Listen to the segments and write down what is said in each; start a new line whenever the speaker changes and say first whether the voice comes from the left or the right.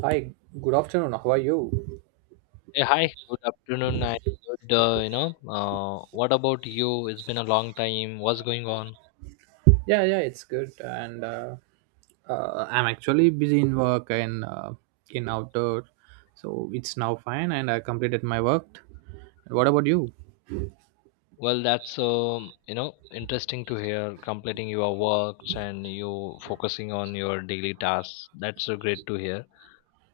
right: Hi, good afternoon. How are you?
left: Hey, hi, good afternoon and good, what about you? It's been a long time. What's going on?
right: Yeah, yeah, it's good. And I'm actually busy in work and in outdoor, so it's now fine. And I completed my work. What about you?
left: Well, that's, interesting to hear, completing your works and you focusing on your daily tasks. That's so great to hear.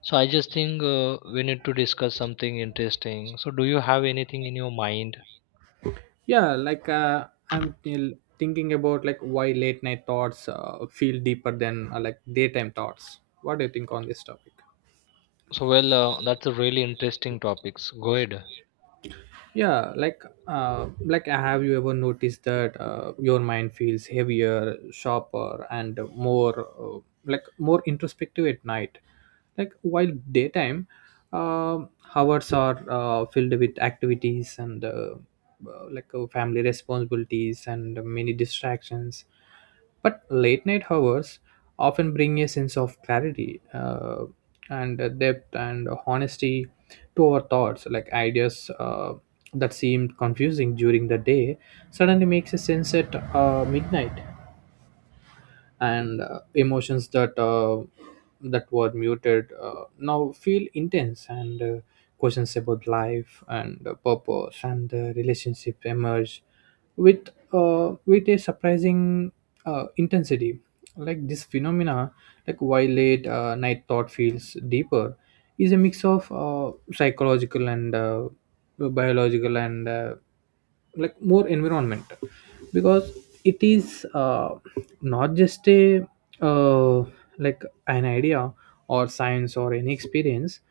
left: So I just think we need to discuss something interesting. So do you have anything in your mind?
right: Yeah, like I'm still thinking about like why late night thoughts feel deeper than like daytime thoughts. What do you think on this topic?
left: That's a really interesting topics. Go ahead.
right: Yeah, like have you ever noticed that your mind feels heavier, sharper, and more like more introspective at night, like while daytime um hours are filled with activities and like family responsibilities and many distractions, but late night hours often bring a sense of clarity, and depth and honesty to our thoughts, like ideas that seemed confusing during the day suddenly makes a sense at midnight. And emotions that were muted now feel intense. And questions about life and purpose and the relationship emerge with a surprising intensity. Like this phenomena, like why late night thought feels deeper is a mix of psychological and biological and like more environment, because it is not just a uh, like an idea or science or any experience,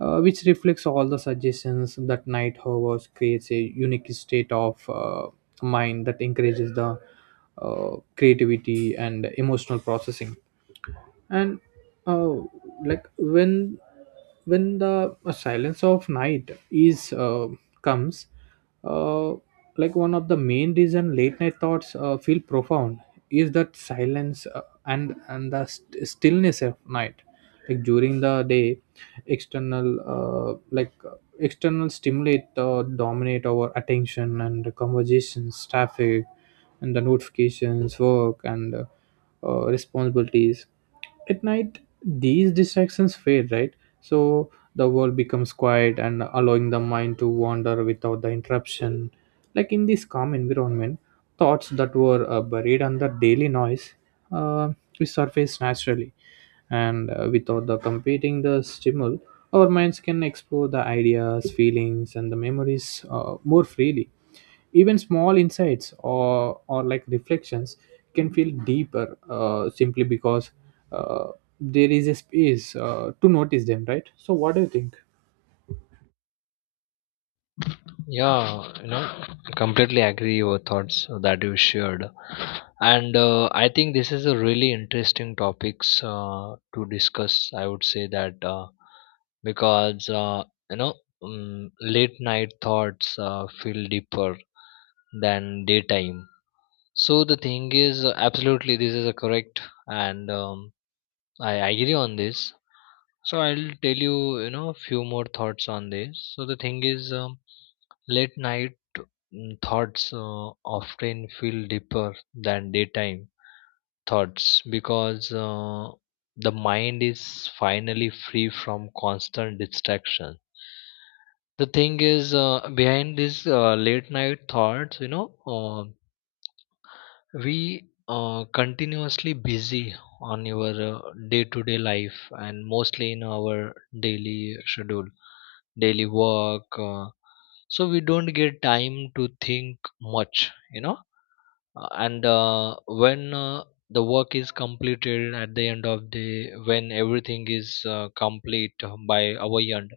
right: which reflects all the suggestions that night hours creates a unique state of mind that encourages the creativity and emotional processing. And uh, like when the silence of night is comes, uh, like one of the main reason late night thoughts feel profound is that silence, and the stillness of night. Like during the day, external like external stimulate dominate our attention, and the conversations, traffic, and the notifications, work, and responsibilities. At night these distractions fade, right? So the world becomes quiet and allowing the mind to wander without the interruption. Like in this calm environment, thoughts that were buried under daily noise uh, resurface naturally. And without the competing, the stimul, our minds can explore the ideas, feelings, and the memories more freely. Even small insights or like reflections can feel deeper, simply because uh, there is a space to notice them, right? So what do you think?
left: Yeah, you know, completely agree your thoughts that you shared. And I think this is a really interesting topics to discuss, I would say that. Because you know Late night thoughts feel deeper than daytime. So the thing is, absolutely this is a correct, and I agree on this. So I'll tell you, you know, a few more thoughts on this. So the thing is, late night, thoughts often feel deeper than daytime thoughts because the mind is finally free from constant distraction. The thing is, behind these late night thoughts, you know, we are continuously busy on your day to day life, and mostly in our daily schedule, daily work, so we don't get time to think much, you know. And When the work is completed at the end of the, when everything is complete by our end,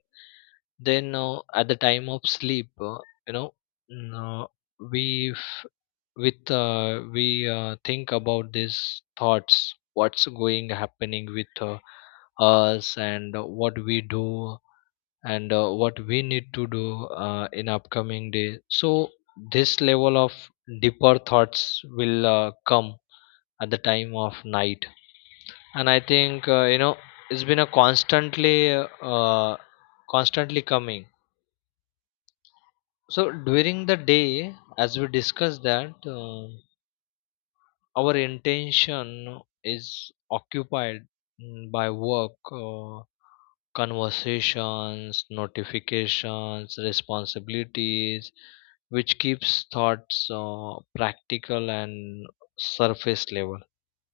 left: then at the time of sleep, you know mm, uh, we, with we think about these thoughts, what's going happening with us and what we do and what we need to do in upcoming day. So this level of deeper thoughts will come at the time of night. And I think, you know, it's been a constantly uh, constantly coming. So during the day, as we discussed, that our intention is occupied, by work, conversations, notifications, responsibilities, which keeps thoughts practical and surface level.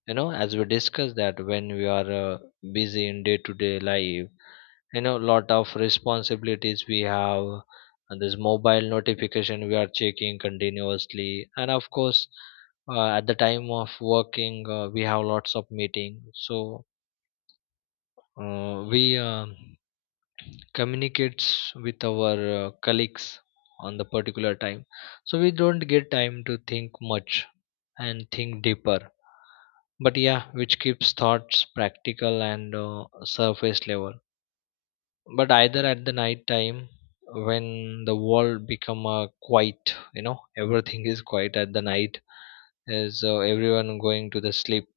left: You know, as we discussed, that when we are busy in day to day life, you know, lot of responsibilities we have, and this mobile notification we are checking continuously, and of course at the time of working we have lots of meeting, so we communicates with our colleagues on the particular time, so we don't get time to think much and think deeper. But yeah, which keeps thoughts practical and surface level. But either at the night time, when the world become quiet, you know, everything is quiet at the night, as everyone going to the sleep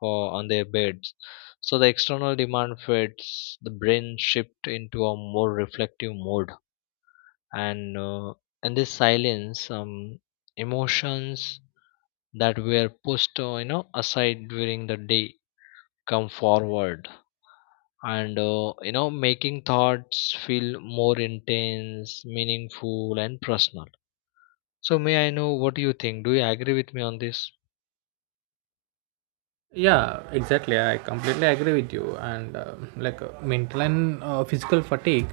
left: or on their beds, so the external demand fades, the brain shift into a more reflective mode. And in this silence, emotions that were pushed, you know, aside during the day, come forward, and you know, making thoughts feel more intense, meaningful and personal. So may I know what do you think, do you agree with me on this?
right: Yeah, exactly, I completely agree with you. And like mental and physical fatigue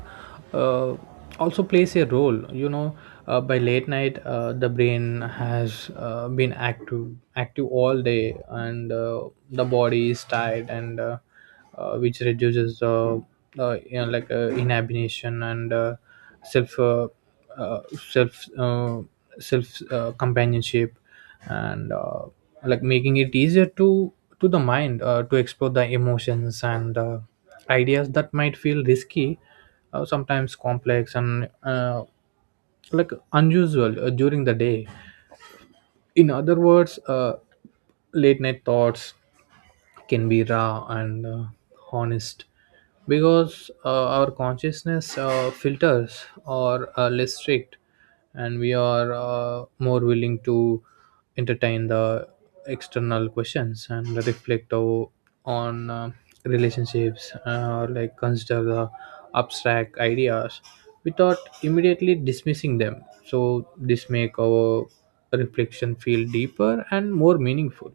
right: uh, also plays a role. By late night the brain has been active all day, and the body is tired, and which reduces, like inhibition and self, uh, self, self, companionship, and like making it easier to the mind to explore the emotions and ideas that might feel risky, sometimes complex and like unusual during the day. In other words, late night thoughts can be raw and honest, because our consciousness filters are less strict, and we are more willing to entertain the external questions and on relationships, like consider the abstract ideas without immediately dismissing them. So this make our reflection feel deeper and more meaningful.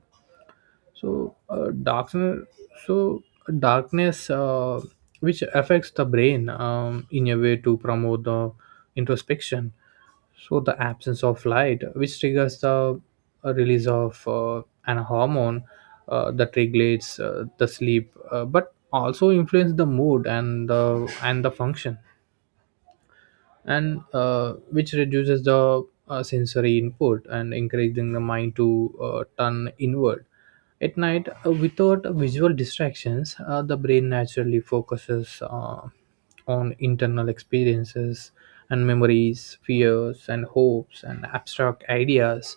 right: So uh, darkness so darkness, which affects the brain in a way to promote the introspection. So the absence of light, which triggers the release of an hormone that regulates the sleep, but also influence the mood and the function, and which reduces the sensory input and encouraging the mind to turn inward. At night, without visual distractions, the brain naturally focuses on internal experiences, and memories, fears, and hopes, and abstract ideas,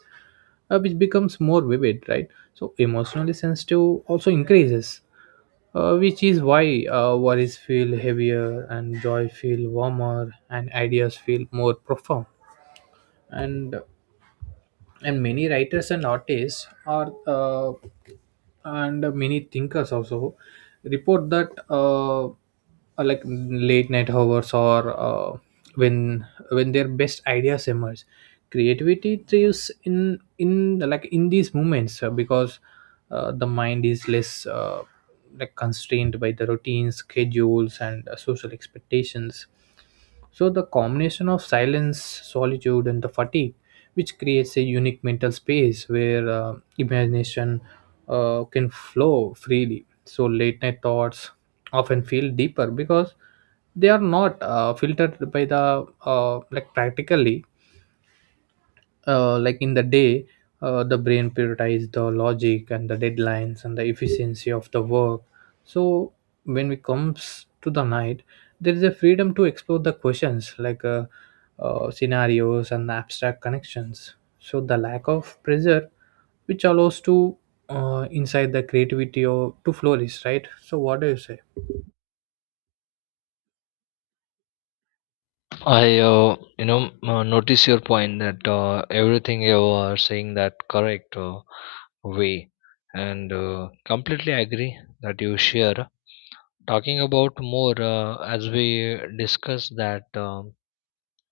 right: which becomes more vivid, right? So emotionally sensitive also increases, which is why worries feel heavier and joy feel warmer and ideas feel more profound. And and many writers and artists are, and many thinkers also report that like late night hours, or when their best ideas emerge. Creativity thrives in like in these moments, because the mind is less like constrained by the routines, schedules, and social expectations. So the combination of silence, solitude, and the fatigue, which creates a unique mental space where imagination can flow freely. So late night thoughts often feel deeper because they are not filtered by the like practically. Like in the day, the brain prioritizes the logic and the deadlines and the efficiency of the work. So when it comes to the night, there is a freedom to explore the questions, like scenarios and the abstract connections. So the lack of pressure, which allows to inside the creativity or to flourish, right? So what do you say?
left: I, notice your point that, everything you are saying that correct way, and completely agree that you share. Talking about more, as we discuss, that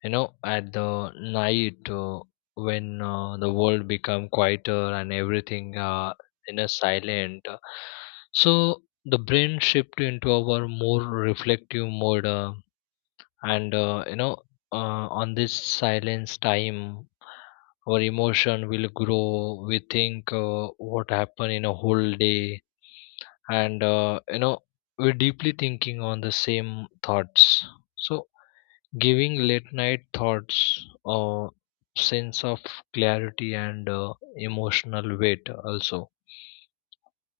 left: you know, at the night, when the world become quieter and everything in a silent, so the brain shift into our more reflective mode, and you know, on this silence time, our emotion will grow. We think what happened in a whole day. And you know, we're deeply thinking on the same thoughts. So giving late night thoughts a sense of clarity and emotional weight also.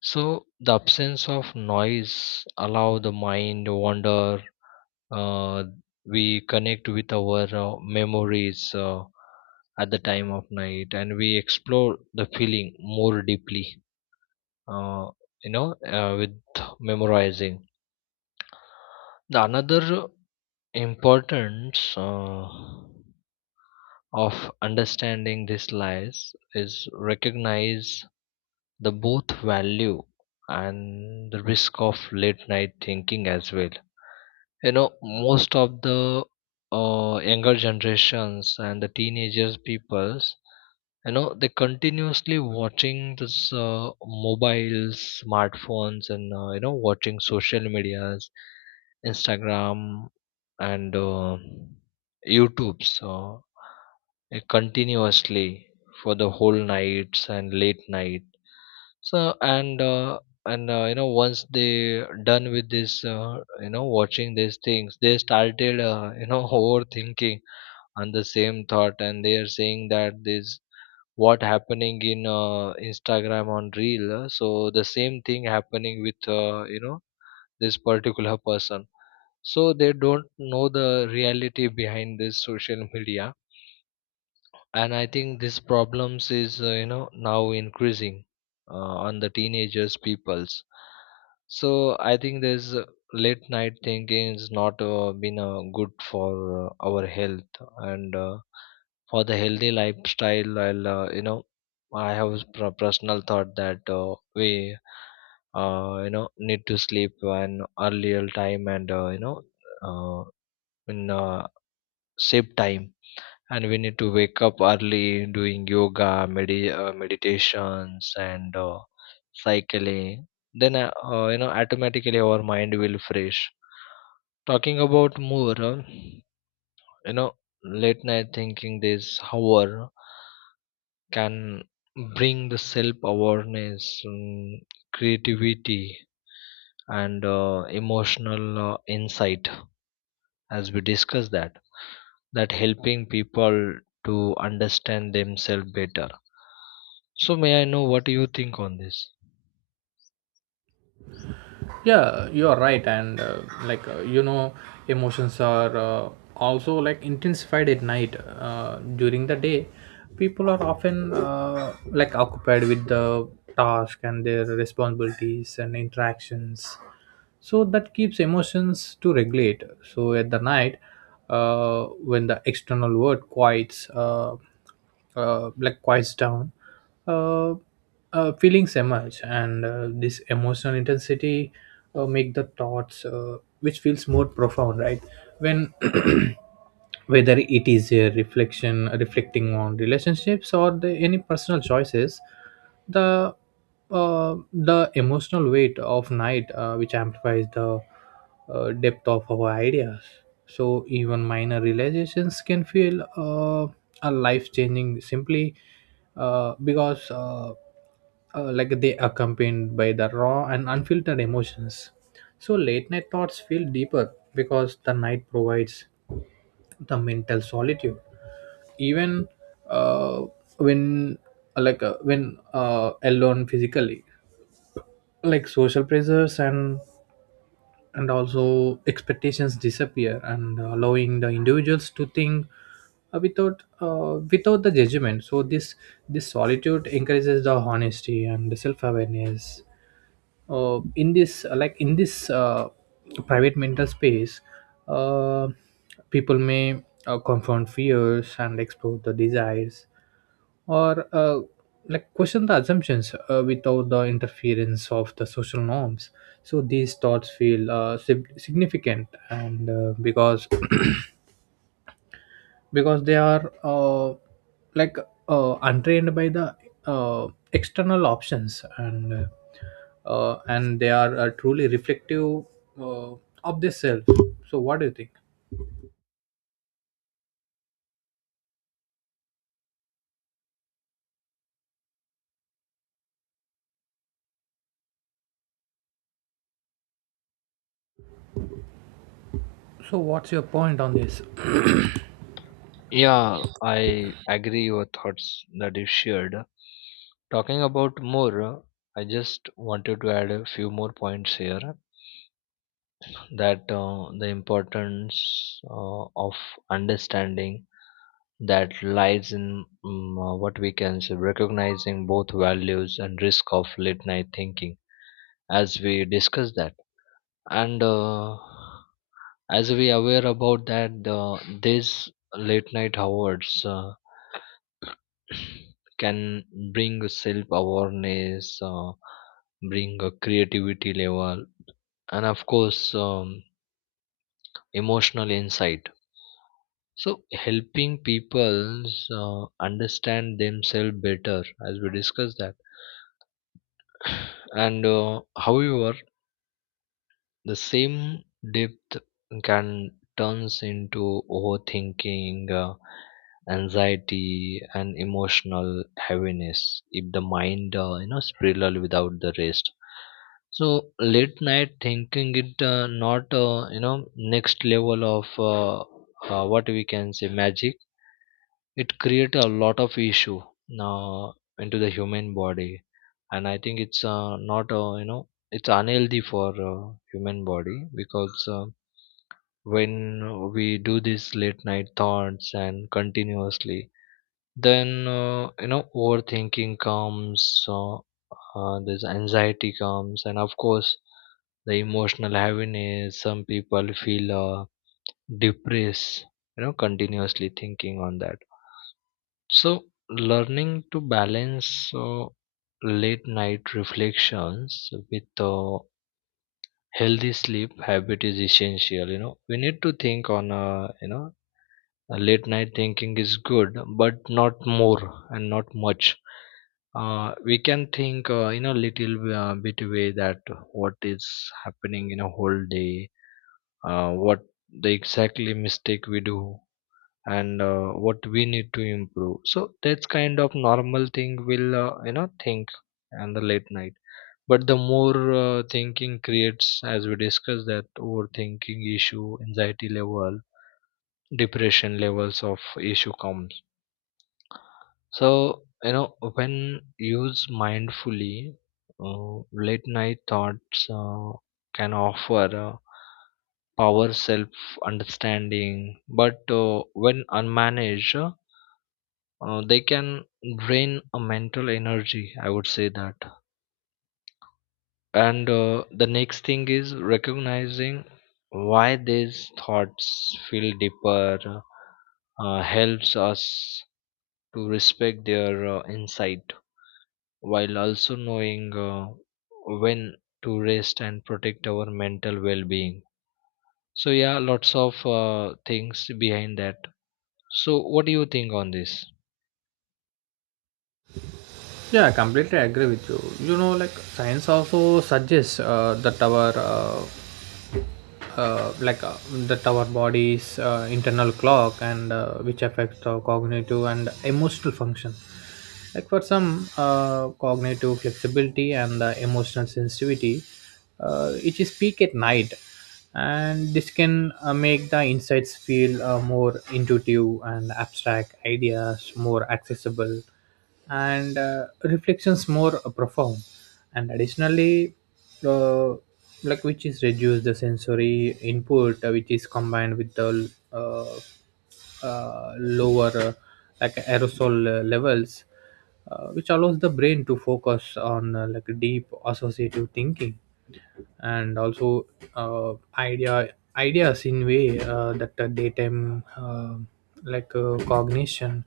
left: So the absence of noise allow the mind wander. uh, we connect with our memories at the time of night, and we explore the feeling more deeply. uh, with memorizing, the another importance of understanding these lies is recognize the both value and the risk of late night thinking as well. You know, most of the younger generations and the teenagers peoples, you know, they continuously watching this mobiles, smartphones, and you know, watching social medias, Instagram and YouTube. So it continuously for the whole nights and late night. So and uh, and uh, you know, once they done with this, you know, watching these things, they started, you know, overthinking on the same thought, and they are saying that this what happening in Instagram on reel, so the same thing happening with, you know, this particular person. So they don't know the reality behind this social media. And I think this problems is, you know, now increasing on the teenagers peoples. So I think there's late night thinking is not been good for our health, and for the healthy lifestyle. I'll, you know, I have personal thought that we you know, need to sleep an earlier time, and you know uh, in safe time, and we need to wake up early, doing yoga, meditations, and cycling. Then you know, automatically our mind will fresh. Talking about more, you know, late night thinking, this, however, can bring the self awareness, creativity, and emotional insight, as we discussed, that that helping people to understand themselves better. So may I know what do you think on this?
right: Yeah, you are right. And like emotions are also like intensified at night. During the day, people are often like occupied with the task and their responsibilities and interactions, so that keeps emotions to regulate. So at the night, when the external world quiets, like quiets down, uh, feelings emerge, and this emotional intensity make the thoughts, which feels more profound, right? When whether it is a reflection, reflecting on relationships or the, any personal choices, the the emotional weight of night, which amplifies the depth of our ideas. So even minor realizations can feel, a life changing, simply because like they accompanied by the raw and unfiltered emotions. So late night thoughts feel deeper because the night provides the mental solitude, even uh, when like when alone physically, like social pressures and also expectations disappear and allowing the individuals to think without without the judgment. So this solitude encourages the honesty and the self-awareness in this, like in this, private mental space, uh, people may confront fears and explore the desires, or like question the assumptions without the interference of the social norms. So these thoughts feel significant, and because they are like untrained by the external options, and and they are truly reflective uh, of this self. So what do you think? So what's your point on this?
left: Yeah, I agree your thoughts that you shared. Talking about more, I just wanted to add a few more points here, that the importance of understanding that lies in, what we can say, recognizing both values and risk of late night thinking, as we discussed that. And as we aware about that, the, these late night hours, can bring self awareness, bring a creativity level, and of course emotional insight, so helping people understand themselves better, as we discussed that. And however, the same depth can turns into overthinking, anxiety, and emotional heaviness if the mind, you know, spiraled without the rest. So late night thinking it not, you know, next level of, what we can say, magic. It create a lot of issue uh, into the human body. And I think it's not, you know, it's unhealthy for human body, because when we do this late night thoughts and continuously, then, you know, overthinking comes, this anxiety comes, and of course the emotional heaviness, some people feel depressed, you know, continuously thinking on that. So learning to balance late night reflections with a healthy sleep habit is essential. You know, we need to think on a, you know, a late night thinking is good, but not more and not much. We can think in a little bit way, that what is happening in a whole day, what the exactly mistake we do, and what we need to improve. So that's kind of normal thing will, you know, think. And the late night, but the more thinking creates, as we discussed, that overthinking issue, anxiety level, depression levels of issue comes. So you know, when used mindfully, late night thoughts can offer power, self understanding, but when unmanaged, they can drain a mental energy, I would say that. And the next thing is recognizing why these thoughts feel deeper, helps us to respect their insight, while also knowing when to rest and protect our mental well-being. So yeah, lots of things behind that. So what do you think on this?
right: Yeah, I completely agree with you you know Like science also suggests that our like that our body's internal clock, and which affects our cognitive and emotional function. Like for some, cognitive flexibility and the emotional sensitivity, which is peak at night, and this can make the insights feel more intuitive, and abstract ideas more accessible, and reflections more profound. And additionally, uh, like which is reduce the sensory input, which is combined with the uh, lower like aerosol levels, which allows the brain to focus on like deep associative thinking, and also uh, idea ideas in way that daytime like cognition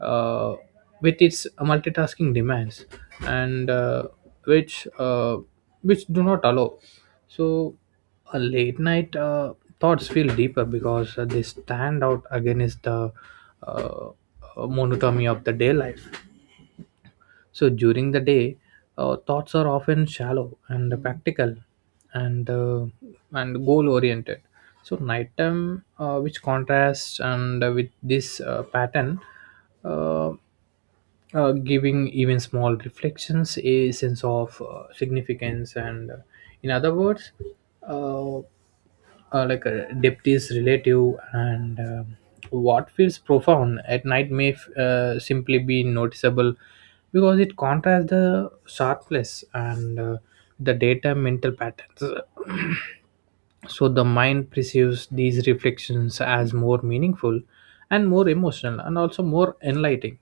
right: uh, with its multitasking demands, and which uh, which do not allow. So late night thoughts feel deeper because they stand out against the uh, monotony of the day life. So during the day, thoughts are often shallow and practical, and uh, and goal oriented. So nighttime, which contrasts and with this pattern, uh, giving even small reflections a sense of significance. And in other words, uh, like a deputy's relative. And what feels profound at night may simply be noticeable because it contrasts the sharpness and the data mental patterns. So the mind perceives these reflections as more meaningful and more emotional, and also more enlightening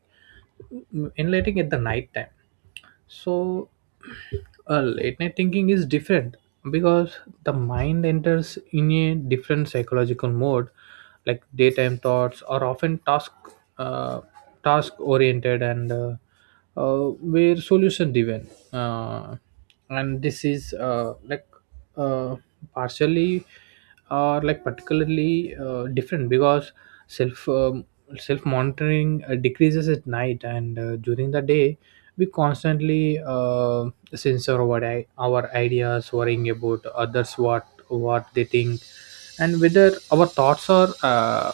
right: enlightening at the night time. So late night thinking is different because the mind enters in a different psychological mode. Like daytime thoughts are often uh, task oriented, and where solution driven, and this is like uh, partially are like particularly different because self um, self monitoring decreases at night. And during the day we constantly censor our ideas, worrying about others what they think, and whether our thoughts are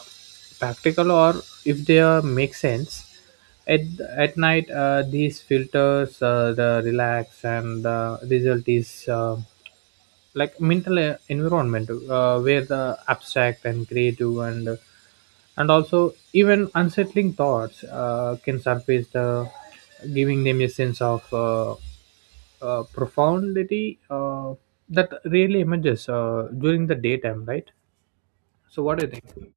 right: practical, or if they are make sense at at night. These filters the relax, and the result is like mental environment where the abstract and creative, and also even unsettling thoughts can surface, the giving them a sense of profundity that really emerges during the daytime, right? So what do you think?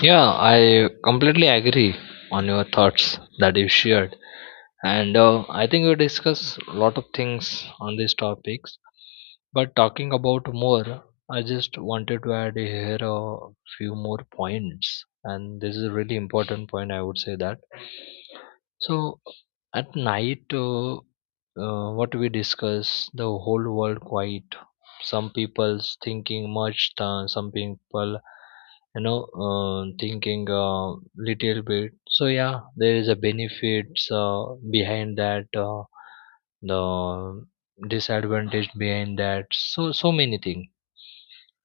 left: Yeah, I completely agree on your thoughts that you shared, and I think we discuss a lot of things on these topics. But talking about more, I just wanted to add here a few more points, and this is a really important point, I would say that. So at night, what we discuss, the whole world quiet. Some people's thinking much, some people, you know, thinking a little bit. So yeah, there is a benefits behind that, the disadvantage behind that. So so many things.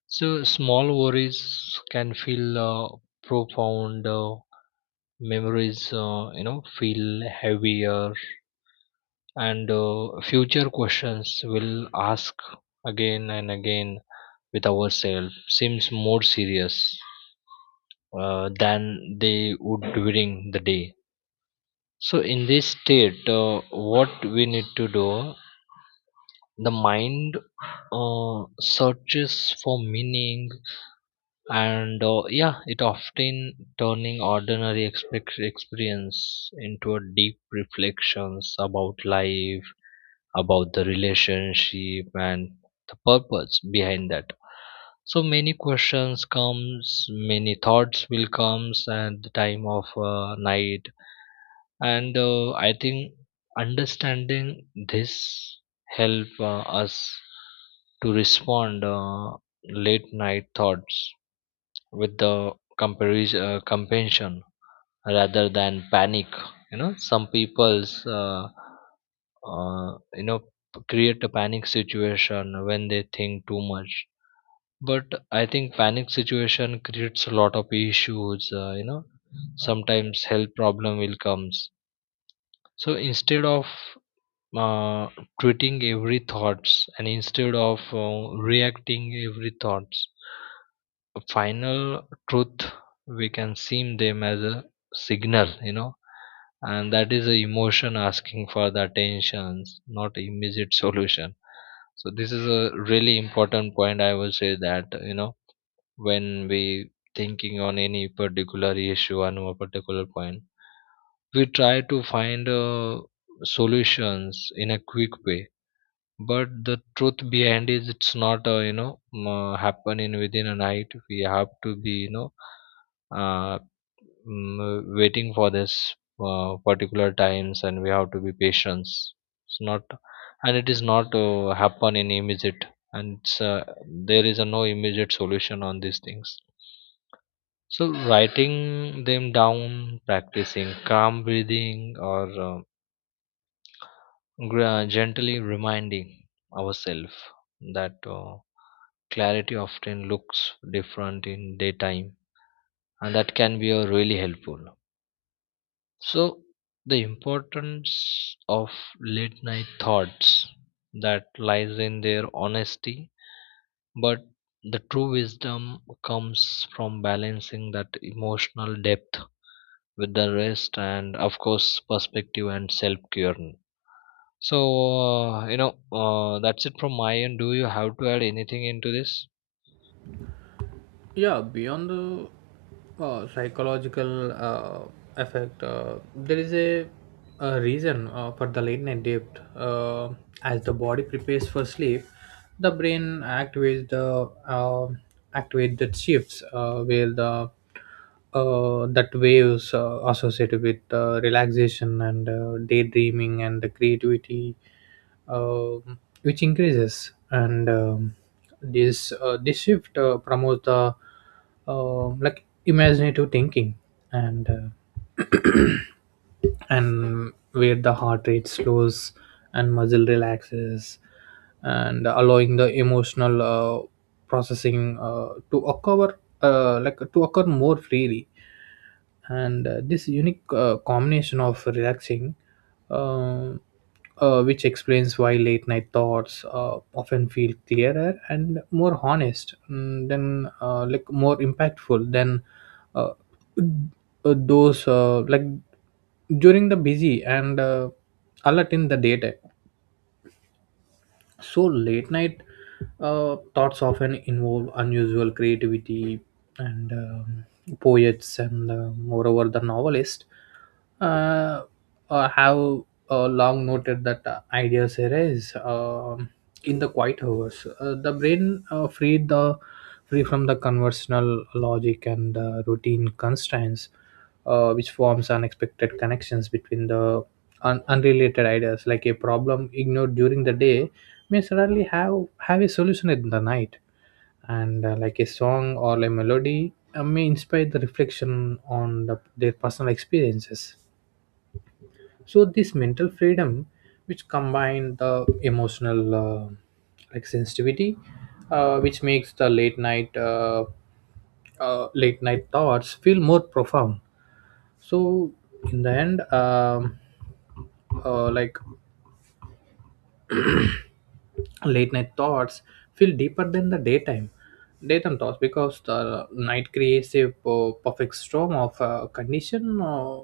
left: So small worries can feel profound, memories, you know, feel heavier, and future questions will ask again and again with ourselves, seems more serious than they would during the day. So in this state, what we need to do, the mind searches for meaning, and yeah, it often turning ordinary experience into a deep reflections about life, about the relationship, and the purpose behind that. So many questions comes, many thoughts will comes at the time of night. And I think understanding this help us to respond late night thoughts with the comparison compassion, rather than panic. You know, some people's, you know, create a panic situation when they think too much. But I think panic situation creates a lot of issues, you know, sometimes health problem will comes. So instead of uh, treating every thoughts, and instead of reacting every thoughts, final truth, we can see them as a signal, you know, and that is a emotion asking for the attentions, not immediate solution. So this is a really important point, I will say that. You know, when we thinking on any particular issue on a particular point, we try to find solutions in a quick way, but the truth behind is, it's not, you know, happen within a night. We have to be, you know, uh, waiting for this particular times, and we have to be patient. It's not, and it is not happen in immediate. And it's, there is a no immediate solution on these things. So writing them down, practicing calm breathing, or gently reminding ourselves that. Clarity often looks different in daytime, and that can be really helpful. So the importance of late night thoughts that lies in their honesty, but the true wisdom comes from balancing that emotional depth with the rest, and of course perspective and self care. So uh, you know that's it from my end. Do you have to add anything into this?
right: Yeah, beyond the psychological effect, there is a reason for the late night dip, as the body prepares for sleep. The brain activates the activate that shifts, where the that waves associated with relaxation and daydreaming and the creativity, Um which increases. And this shift promotes the like imaginative thinking. And and where the heart rate slows and muscle relaxes and allowing the emotional processing to occur, like to occur more freely. And this unique combination of relaxing, uh, which explains why late night thoughts often feel clearer and more honest, than like more impactful than uh, those like during the busy and alert in the daytime. So late night thoughts often involve unusual creativity. And poets, and moreover the novelist, uh, have long noted that ideas arise in the quiet hours. The brain, free from the conventional logic and routine constraints, which forms unexpected connections between the unrelated ideas. Like a problem ignored during the day may suddenly have a solution in the night, and like a song or a melody may inspire the reflection on their personal experiences. So this mental freedom, which combine the emotional like sensitivity, which makes the late night thoughts feel more profound. So in the end, like late night thoughts feel deeper than the daytime thoughts because the night creates a perfect storm of condition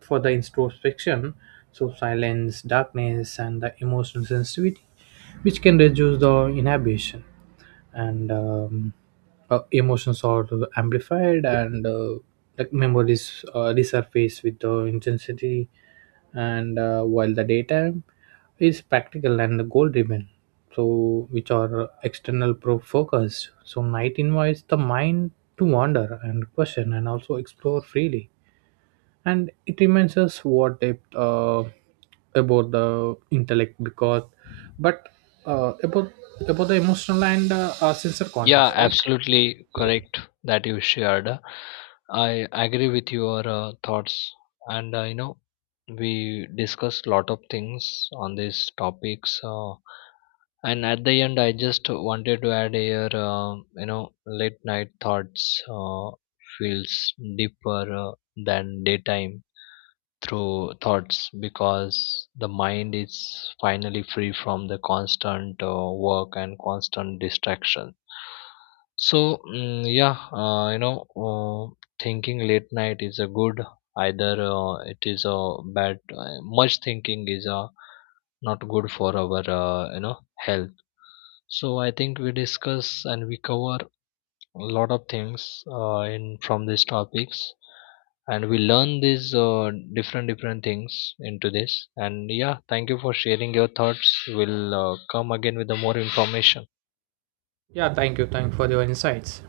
right: for the introspection. So silence, darkness, and the emotional sensitivity, which can reduce the inhibition, and emotions are amplified, and like memories resurface with the intensity. And while the daytime is practical and goal driven, so which are external pro focused, so night invites the mind to wander and question and also explore freely. And it reminds us what depth, about the intellect, because, but uh, about about the emotional and sensor
left: Yeah,
right: context, right?
left: absolutely correct that you shared. I agree with your thoughts, and you know, we discussed lot of things on these topics. And at the end, I just wanted to add here, you know, late night thoughts feels deeper than daytime through thoughts, because the mind is finally free from the constant work and constant distraction. So yeah, you know, thinking late night is a good, either it is a bad, much thinking is not good for our, you know, health. So I think we discuss and we cover a lot of things in from these topics, and we learn these different different things into this. And yeah, thank you for sharing your thoughts. We'll come again with the more information.
right: Yeah, thank you for your insights.